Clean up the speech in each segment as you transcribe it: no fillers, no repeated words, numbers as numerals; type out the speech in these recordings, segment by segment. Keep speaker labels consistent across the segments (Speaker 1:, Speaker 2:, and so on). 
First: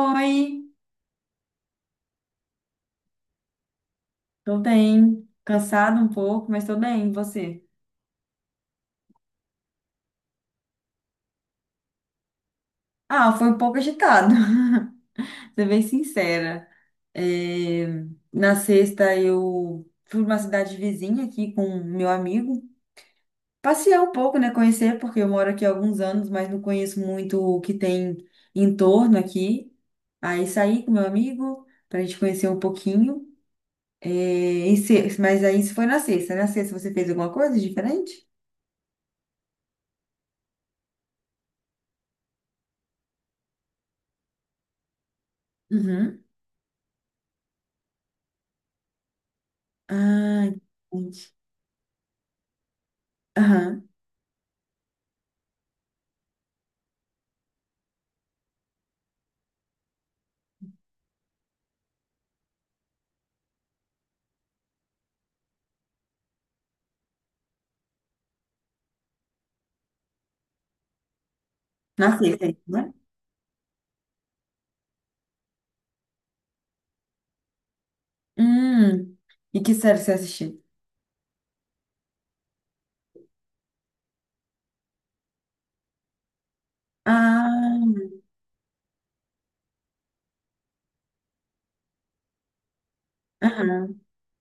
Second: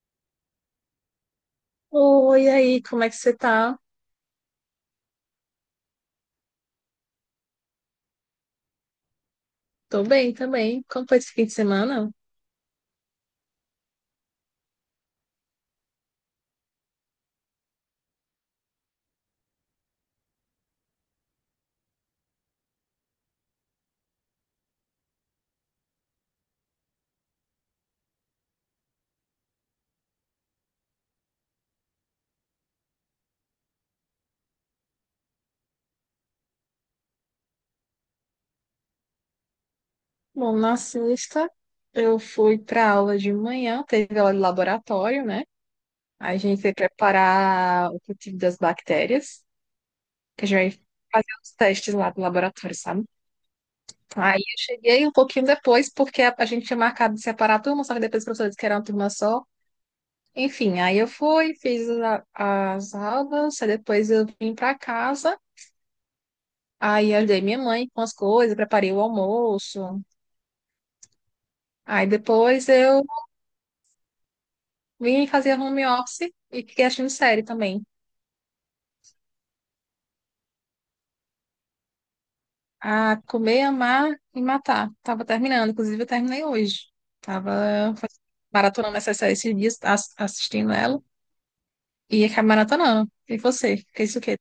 Speaker 1: Oi,
Speaker 2: Oi, e aí, como é que você tá?
Speaker 1: tô bem. Cansado um pouco, mas tô bem. E você?
Speaker 2: Tô bem também. Como foi esse fim de semana?
Speaker 1: Ah, foi um pouco agitado, ser bem sincera. É, na sexta eu fui pra uma cidade vizinha aqui com meu amigo. Passear um pouco, né? Conhecer, porque eu moro aqui há alguns anos, mas não conheço muito o que tem em torno aqui. Aí saí com meu amigo pra gente conhecer um pouquinho. É, mas aí isso foi na sexta, né? Na sexta você fez alguma coisa diferente?
Speaker 2: Bom, na sexta eu fui pra aula de manhã, teve aula de laboratório, né?
Speaker 1: Uhum.
Speaker 2: A gente foi preparar o cultivo das bactérias,
Speaker 1: Ah,
Speaker 2: que a gente vai
Speaker 1: entendi.
Speaker 2: fazer os testes lá do laboratório, sabe? Aí eu cheguei um pouquinho depois, porque a gente tinha marcado de separar a turma, só que depois os professores que era uma turma só. Enfim, aí eu fui, fiz as aulas, aí depois eu vim pra casa. Aí ajudei minha mãe com as coisas, preparei o almoço. Aí
Speaker 1: Na sexta, isso,
Speaker 2: depois
Speaker 1: né?
Speaker 2: eu vim fazer home office e fiquei assistindo série também.
Speaker 1: Hum. E que série você assistiu?
Speaker 2: A comer, amar e matar. Tava terminando, inclusive eu terminei hoje. Tava
Speaker 1: Ah,
Speaker 2: maratonando essa série esses dias, assistindo ela. E acabei maratonando. E você?
Speaker 1: aham.
Speaker 2: Fez o quê?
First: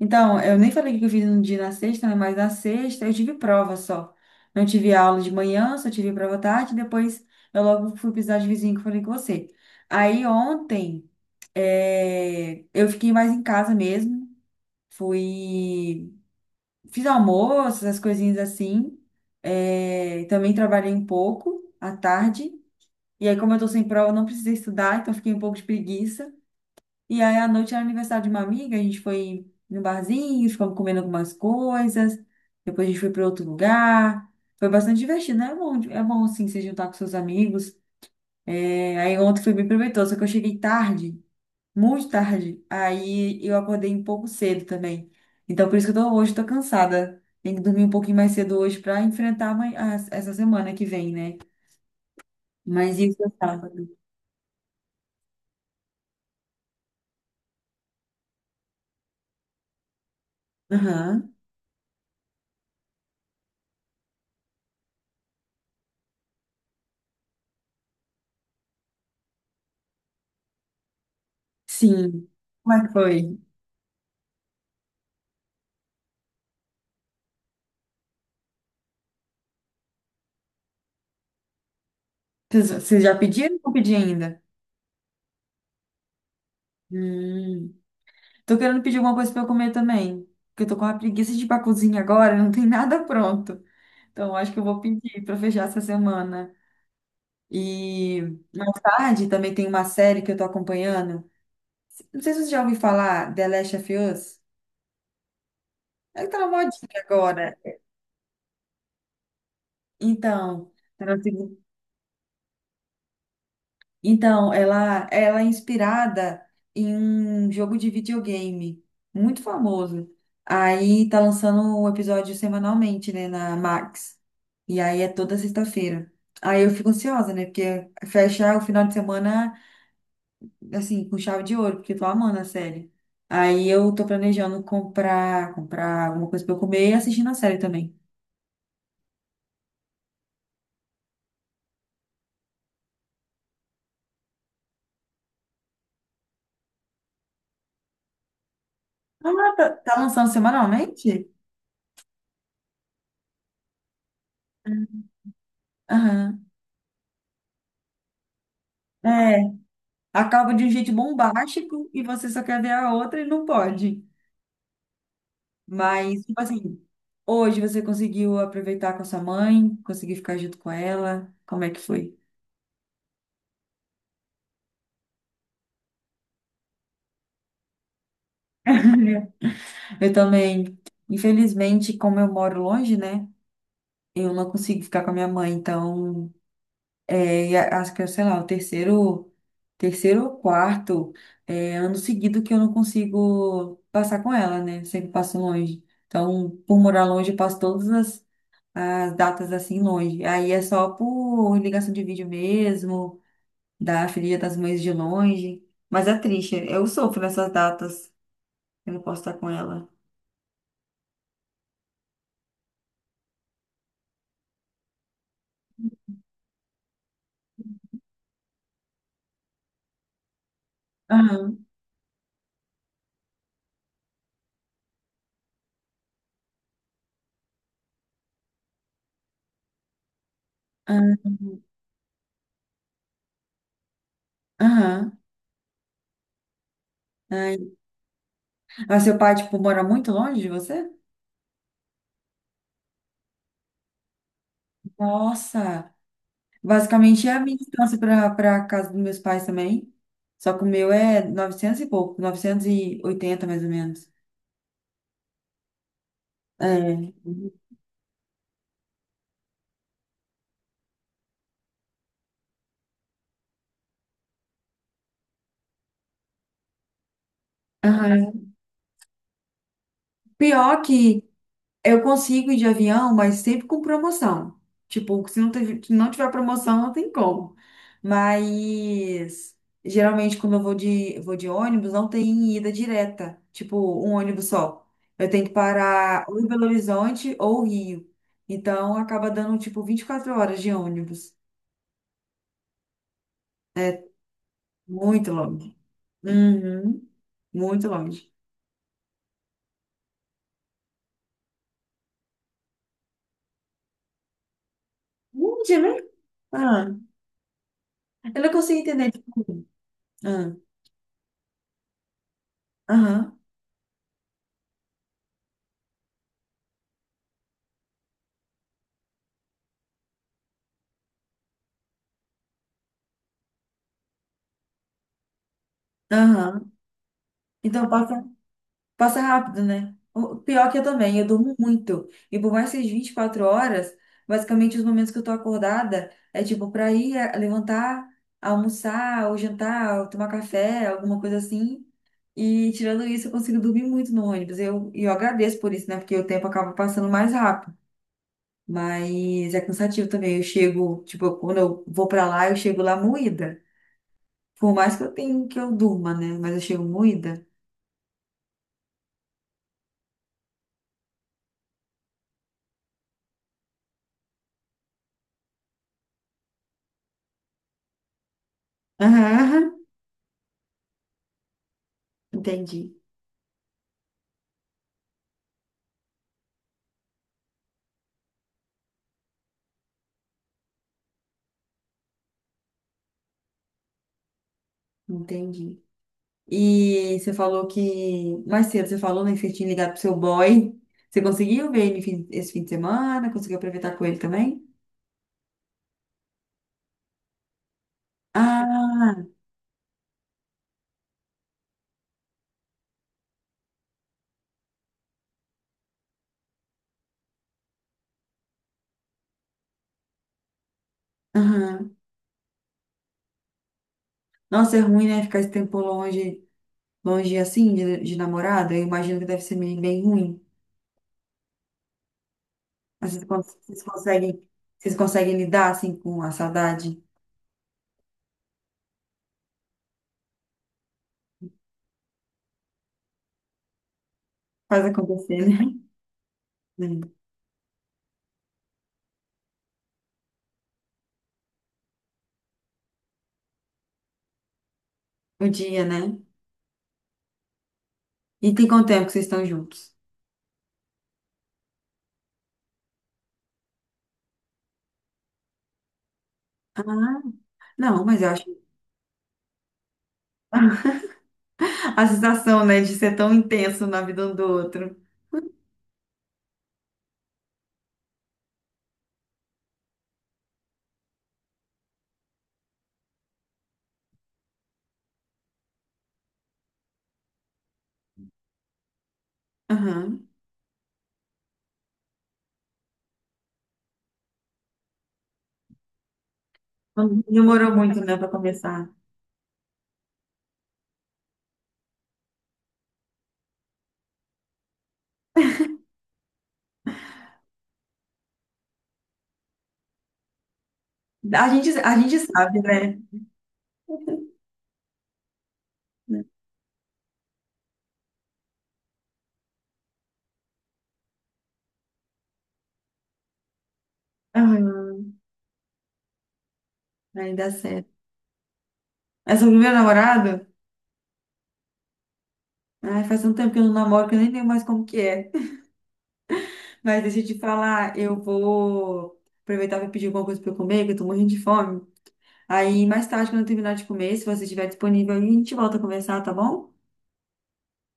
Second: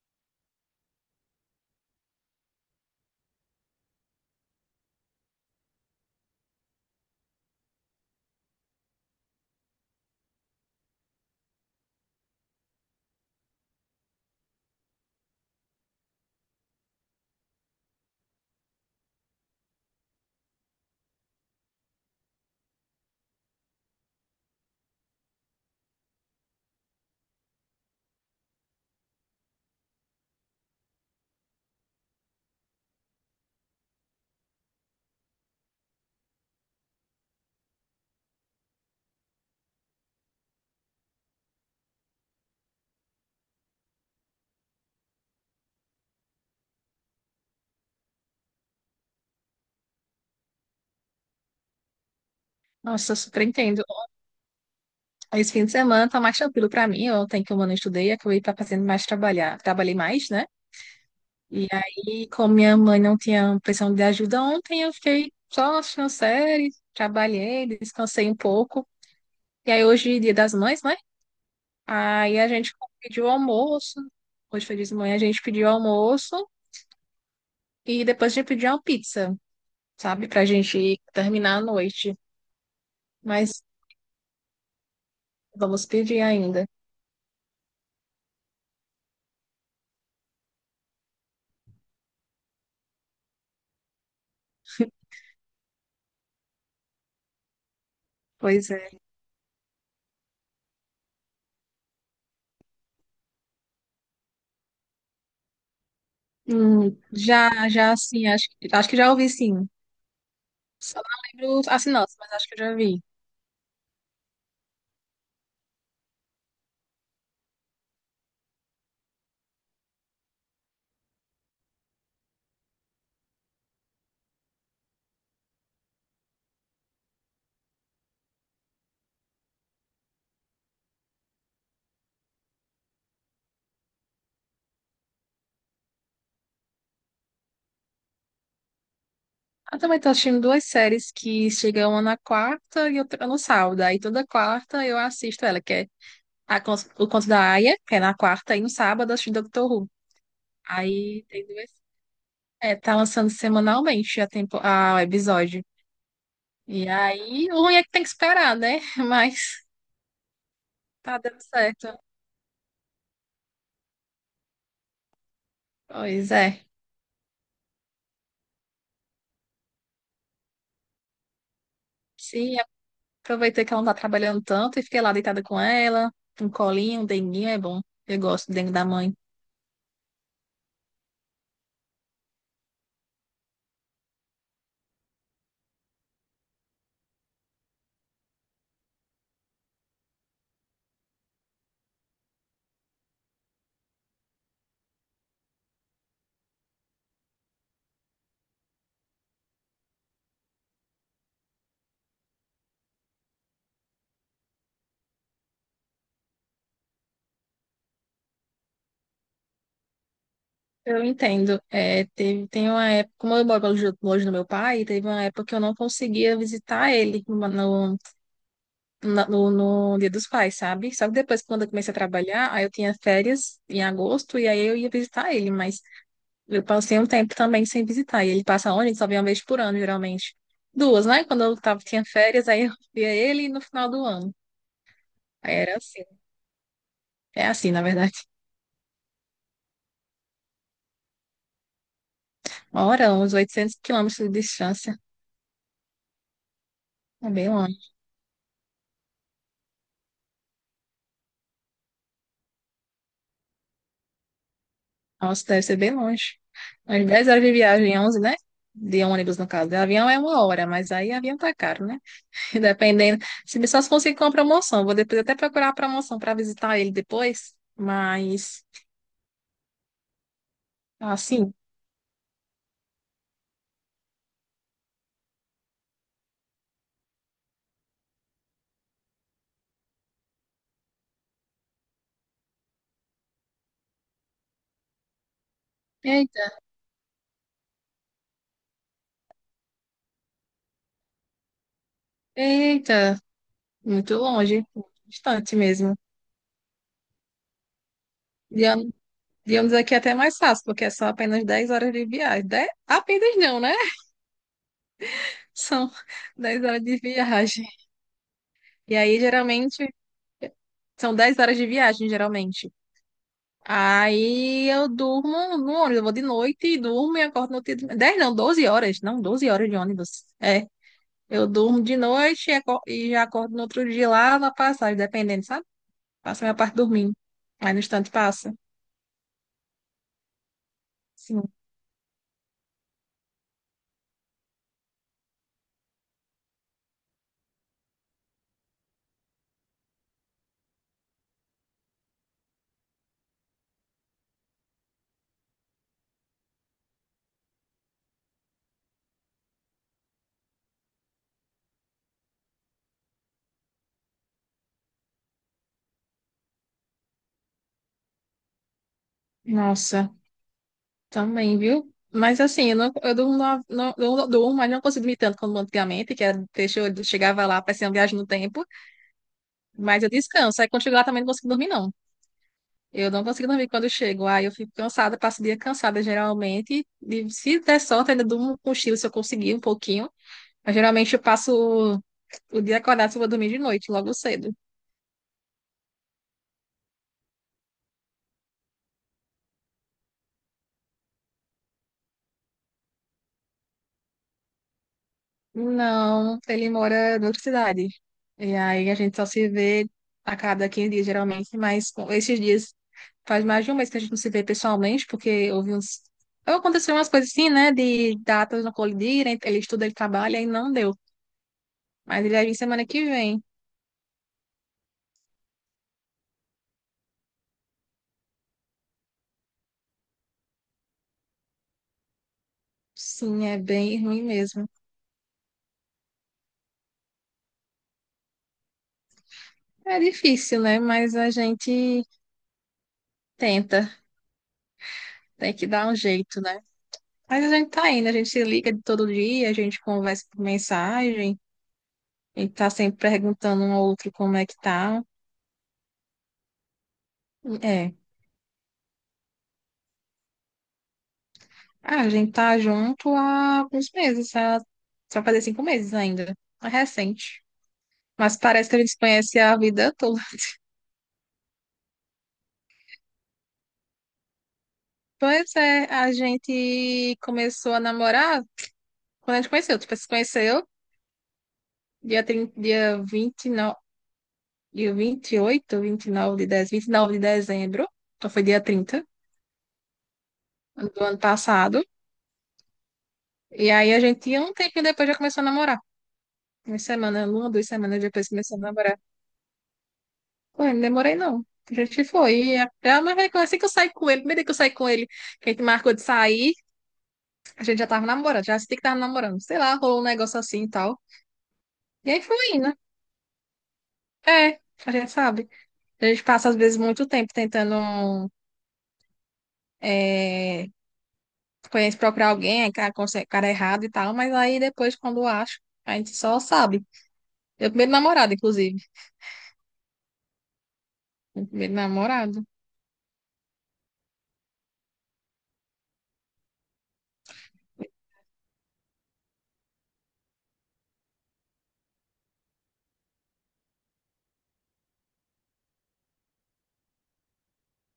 Speaker 1: Então, eu nem falei que eu fiz no dia na sexta, né? Mas na sexta eu tive prova só. Não tive aula de manhã, só tive prova à tarde. Depois eu logo fui pisar de vizinho que eu falei com você. Aí ontem eu fiquei mais em casa mesmo. Fui. Fiz almoço, essas coisinhas assim. Também trabalhei um pouco à tarde. E aí, como eu tô sem prova, eu não precisei estudar, então fiquei um pouco de preguiça. E aí, à noite era aniversário de uma amiga, a gente foi no barzinho, ficamos comendo algumas coisas, depois a gente foi para outro lugar. Foi bastante divertido, né? É bom assim, se juntar com seus amigos. É, aí ontem foi bem proveitoso, só que eu cheguei tarde, muito tarde. Aí eu acordei um pouco cedo também. Então, por isso que eu tô, hoje tô cansada. Tenho que dormir um pouquinho mais cedo hoje para enfrentar amanhã- as- essa semana que vem, né? Mas
Speaker 2: Nossa, eu
Speaker 1: isso é
Speaker 2: super entendo.
Speaker 1: sábado.
Speaker 2: Esse fim de semana tá mais tranquilo pra mim. Ontem que eu não estudei, acabei tá fazendo mais trabalhar. Trabalhei mais, né?
Speaker 1: Aham.
Speaker 2: E aí, como minha mãe não tinha pressão de ajuda ontem, eu fiquei só assistindo série, trabalhei, descansei um pouco. E aí, hoje, é Dia das Mães, né?
Speaker 1: Sim.
Speaker 2: Aí a gente
Speaker 1: Como é que
Speaker 2: pediu
Speaker 1: foi?
Speaker 2: almoço. Hoje foi dia de manhã, a gente pediu almoço e depois a gente pediu uma pizza, sabe? Pra gente terminar a noite.
Speaker 1: Vocês já pediram ou
Speaker 2: Mas
Speaker 1: não pedi ainda?
Speaker 2: vamos pedir ainda.
Speaker 1: Hum. Tô querendo pedir alguma coisa pra eu comer também. Porque eu tô com uma preguiça de ir pra cozinha agora, não tem nada pronto. Então, eu acho que eu vou pedir pra fechar essa semana. E
Speaker 2: Pois
Speaker 1: mais
Speaker 2: é.
Speaker 1: tarde também tem uma série que eu tô acompanhando. Não sei se você já ouviu falar, The Last of Us. Ela tá na modinha agora.
Speaker 2: Já, já, assim, acho, acho que já ouvi, sim.
Speaker 1: Então,
Speaker 2: Só
Speaker 1: tá
Speaker 2: não
Speaker 1: na segunda
Speaker 2: lembro as sinopse, mas acho que eu já vi.
Speaker 1: Então, ela é inspirada em um jogo de videogame muito famoso. Aí tá lançando o episódio semanalmente, né, na Max. E aí é toda sexta-feira. Aí eu fico ansiosa, né, porque fecha o final de semana, assim, com chave de ouro, porque eu tô amando a série. Aí eu tô planejando comprar, comprar alguma coisa pra eu comer e assistir na série também.
Speaker 2: Eu também tô assistindo duas séries que chegam uma na quarta e outra no sábado. Aí toda quarta eu assisto ela, que é O Conto da Aia, que é na quarta, e no sábado eu assisto
Speaker 1: Ah, tá,
Speaker 2: Doctor Who.
Speaker 1: tá lançando
Speaker 2: Aí
Speaker 1: semanalmente?
Speaker 2: tem duas. É, tá lançando semanalmente a tempo, o episódio.
Speaker 1: Aham.
Speaker 2: E aí, o ruim é que tem que esperar, né?
Speaker 1: É,
Speaker 2: Mas
Speaker 1: acaba de um jeito
Speaker 2: tá dando certo.
Speaker 1: bombástico e você só quer ver a outra e não pode. Mas,
Speaker 2: Pois
Speaker 1: tipo
Speaker 2: é.
Speaker 1: assim, hoje você conseguiu aproveitar com a sua mãe, conseguiu ficar junto com ela. Como é que foi?
Speaker 2: Sim, aproveitei que ela não tá trabalhando tanto e fiquei lá deitada com ela, um colinho, um denguinho, é bom. Eu gosto do dengue da mãe.
Speaker 1: Eu também, infelizmente, como eu moro longe, né? Eu não consigo ficar com a minha mãe, então é, e acho que, é, sei lá, o terceiro, ou quarto é, ano seguido que eu não consigo passar com ela, né? Sempre passo longe. Então, por morar longe, eu passo todas as datas assim longe. Aí é só por ligação de vídeo mesmo, da filha das mães de longe. Mas é triste, eu sofro nessas datas. Eu não posso estar com ela.
Speaker 2: Eu entendo. É, tem uma época, como eu moro longe longe do meu pai, teve uma época que eu não conseguia visitar ele no Dia dos Pais, sabe? Só que depois, quando
Speaker 1: Aham,
Speaker 2: eu comecei a trabalhar, aí eu tinha férias em agosto e aí eu ia visitar ele, mas eu passei um tempo também sem visitar. E ele passa onde? Ele só vem uma vez por ano, geralmente. Duas, né?
Speaker 1: aham,
Speaker 2: Quando eu tava, tinha férias, aí eu via ele no final do ano.
Speaker 1: aham.
Speaker 2: Aí era assim. É assim,
Speaker 1: Ai.
Speaker 2: na verdade.
Speaker 1: Mas seu pai, tipo, mora muito longe de você?
Speaker 2: Uma hora, uns 800 quilômetros de distância.
Speaker 1: Nossa! Basicamente
Speaker 2: É
Speaker 1: é a
Speaker 2: bem
Speaker 1: minha
Speaker 2: longe.
Speaker 1: distância para casa dos meus pais também. Só que o meu é 900 e pouco, 980 mais ou menos.
Speaker 2: Nossa, deve ser bem longe. Umas
Speaker 1: É.
Speaker 2: 10 horas de viagem, 11, né? De ônibus, no caso. De avião é uma hora, mas aí avião tá caro, né? Dependendo. Se só se conseguir com a promoção. Vou depois até procurar a promoção para visitar ele depois.
Speaker 1: Aham.
Speaker 2: Mas,
Speaker 1: Pior que
Speaker 2: assim,
Speaker 1: eu consigo ir de avião, mas sempre com promoção. Tipo, se não tiver promoção, não tem como. Mas geralmente quando eu vou de, ônibus, não tem ida direta, tipo um ônibus só. Eu tenho que parar ou em
Speaker 2: eita,
Speaker 1: Belo Horizonte ou Rio. Então acaba dando tipo 24 horas de ônibus.
Speaker 2: eita, muito longe,
Speaker 1: Muito
Speaker 2: distante
Speaker 1: longe.
Speaker 2: mesmo.
Speaker 1: Uhum. Muito longe.
Speaker 2: De ônibus de ônibus aqui é até mais fácil, porque é só apenas 10 horas de viagem. Apenas não, né?
Speaker 1: Longe,
Speaker 2: São
Speaker 1: né?
Speaker 2: 10 horas
Speaker 1: Ah,
Speaker 2: de viagem.
Speaker 1: eu não consigo
Speaker 2: E
Speaker 1: entender.
Speaker 2: aí,
Speaker 1: Tipo,
Speaker 2: geralmente,
Speaker 1: ah,
Speaker 2: são 10 horas de viagem, geralmente.
Speaker 1: aham,
Speaker 2: Aí eu durmo no ônibus, eu vou de noite e durmo e acordo no outro dia. Doze horas, não, 12 horas de ônibus. É, eu durmo de noite e e já acordo no outro dia lá na passagem, dependendo, sabe? Passo a minha
Speaker 1: aham.
Speaker 2: parte dormindo. Aí no
Speaker 1: Então,
Speaker 2: instante
Speaker 1: passa.
Speaker 2: passa.
Speaker 1: Passa rápido, né? O pior que eu também, eu
Speaker 2: Sim.
Speaker 1: durmo muito. E por mais que seja 24 horas, basicamente os momentos que eu tô acordada é tipo pra ir é, levantar, almoçar, ou jantar, ou tomar café, alguma coisa assim. E tirando isso, eu consigo dormir muito no ônibus. Eu, e eu agradeço por isso, né? Porque o tempo acaba passando mais rápido. Mas é cansativo também. Eu chego, tipo, quando eu vou pra lá, eu chego lá moída. Por mais que eu tenha que eu durma, né? Mas eu chego moída.
Speaker 2: Nossa, também, viu? Mas assim, eu, não, eu durmo, não, eu não durmo, mas não consigo dormir tanto como antigamente, que era, deixa eu chegava lá, parecia uma viagem no tempo.
Speaker 1: Aham,
Speaker 2: Mas eu descanso, aí quando chego lá também não consigo dormir, não.
Speaker 1: entendi.
Speaker 2: Eu não consigo dormir quando eu chego. Aí eu fico cansada, passo o dia cansada geralmente. E se der sorte, ainda durmo com cochilo se eu conseguir um pouquinho. Mas geralmente eu passo o, o dia acordado se eu vou dormir de noite, logo cedo.
Speaker 1: Entendi. E você falou que mais cedo você falou, né, que você tinha ligado pro seu boy. Você conseguiu ver ele esse fim de semana? Conseguiu aproveitar com ele também?
Speaker 2: Não, ele mora em outra cidade. E aí a gente
Speaker 1: Ah,
Speaker 2: só se vê a cada 15 dias, geralmente. Mas com esses dias faz mais de um mês que a gente não se vê pessoalmente, porque houve uns. Aconteceu umas coisas assim, né? De datas não colidirem, ele estuda, ele trabalha e não deu.
Speaker 1: aham.
Speaker 2: Mas ele vai vir semana que vem.
Speaker 1: Nossa, é ruim, né? Ficar esse tempo longe, longe assim, de namorada. Eu imagino que deve ser bem bem ruim. Mas vocês,
Speaker 2: Sim, é
Speaker 1: vocês
Speaker 2: bem ruim
Speaker 1: conseguem,
Speaker 2: mesmo.
Speaker 1: lidar assim com a saudade?
Speaker 2: É difícil, né? Mas a gente tenta,
Speaker 1: Faz acontecer,
Speaker 2: tem
Speaker 1: né?
Speaker 2: que dar um jeito, né?
Speaker 1: Hum,
Speaker 2: Mas a gente tá indo, a gente se liga de todo dia, a gente conversa por mensagem, a gente tá sempre perguntando um ao outro como é que tá.
Speaker 1: o dia, né?
Speaker 2: É.
Speaker 1: E tem quanto tempo que vocês estão juntos?
Speaker 2: Ah, a gente tá junto há alguns meses, só fazer 5 meses ainda. É
Speaker 1: Ah,
Speaker 2: recente.
Speaker 1: não, mas eu
Speaker 2: Mas
Speaker 1: acho
Speaker 2: parece que a gente se conhece a vida toda.
Speaker 1: a sensação, né, de ser tão intenso na vida um do outro.
Speaker 2: Pois é, a gente começou a namorar quando a gente conheceu. Tipo, se conheceu dia 30, dia 29, dia vinte e 29 de dezembro, 29 de dezembro, então foi dia 30
Speaker 1: Aham.
Speaker 2: do ano passado. E aí a gente, um tempinho depois, já começou a namorar. Uma
Speaker 1: Não
Speaker 2: semana, uma, duas
Speaker 1: demorou muito,
Speaker 2: semanas
Speaker 1: né,
Speaker 2: depois
Speaker 1: pra
Speaker 2: começou a
Speaker 1: começar.
Speaker 2: namorar. Pô, eu não demorei não. A gente foi. E até, ah, mas vai, assim que eu saí com ele, primeiro dia que eu saí com ele, que a gente marcou de sair, a gente já tava namorando, já senti que tava namorando. Sei lá, rolou um negócio assim e tal.
Speaker 1: A
Speaker 2: E
Speaker 1: gente
Speaker 2: aí foi
Speaker 1: sabe,
Speaker 2: indo.
Speaker 1: né?
Speaker 2: É, a gente sabe. A gente passa, às vezes, muito tempo tentando. É, conhece procurar alguém, aí cara, cara é errado e tal, mas aí
Speaker 1: Aham,
Speaker 2: depois, quando acho, a gente só sabe.
Speaker 1: aí dá
Speaker 2: Meu
Speaker 1: certo.
Speaker 2: primeiro namorado, inclusive.
Speaker 1: Mas sobre o meu namorado,
Speaker 2: Meu primeiro namorado.
Speaker 1: ai, faz tanto tempo que eu não namoro que eu nem lembro mais como que é. Mas deixa eu te falar, eu vou aproveitar para pedir alguma coisa para eu comer, que eu tô morrendo de fome. Aí mais tarde, quando eu terminar de comer, se você estiver disponível, a gente volta a conversar, tá bom?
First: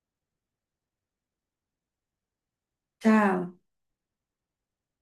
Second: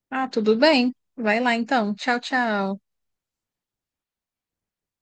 Speaker 2: Ah, tudo bem. Vai lá então. Tchau, tchau.
Speaker 1: Tchau.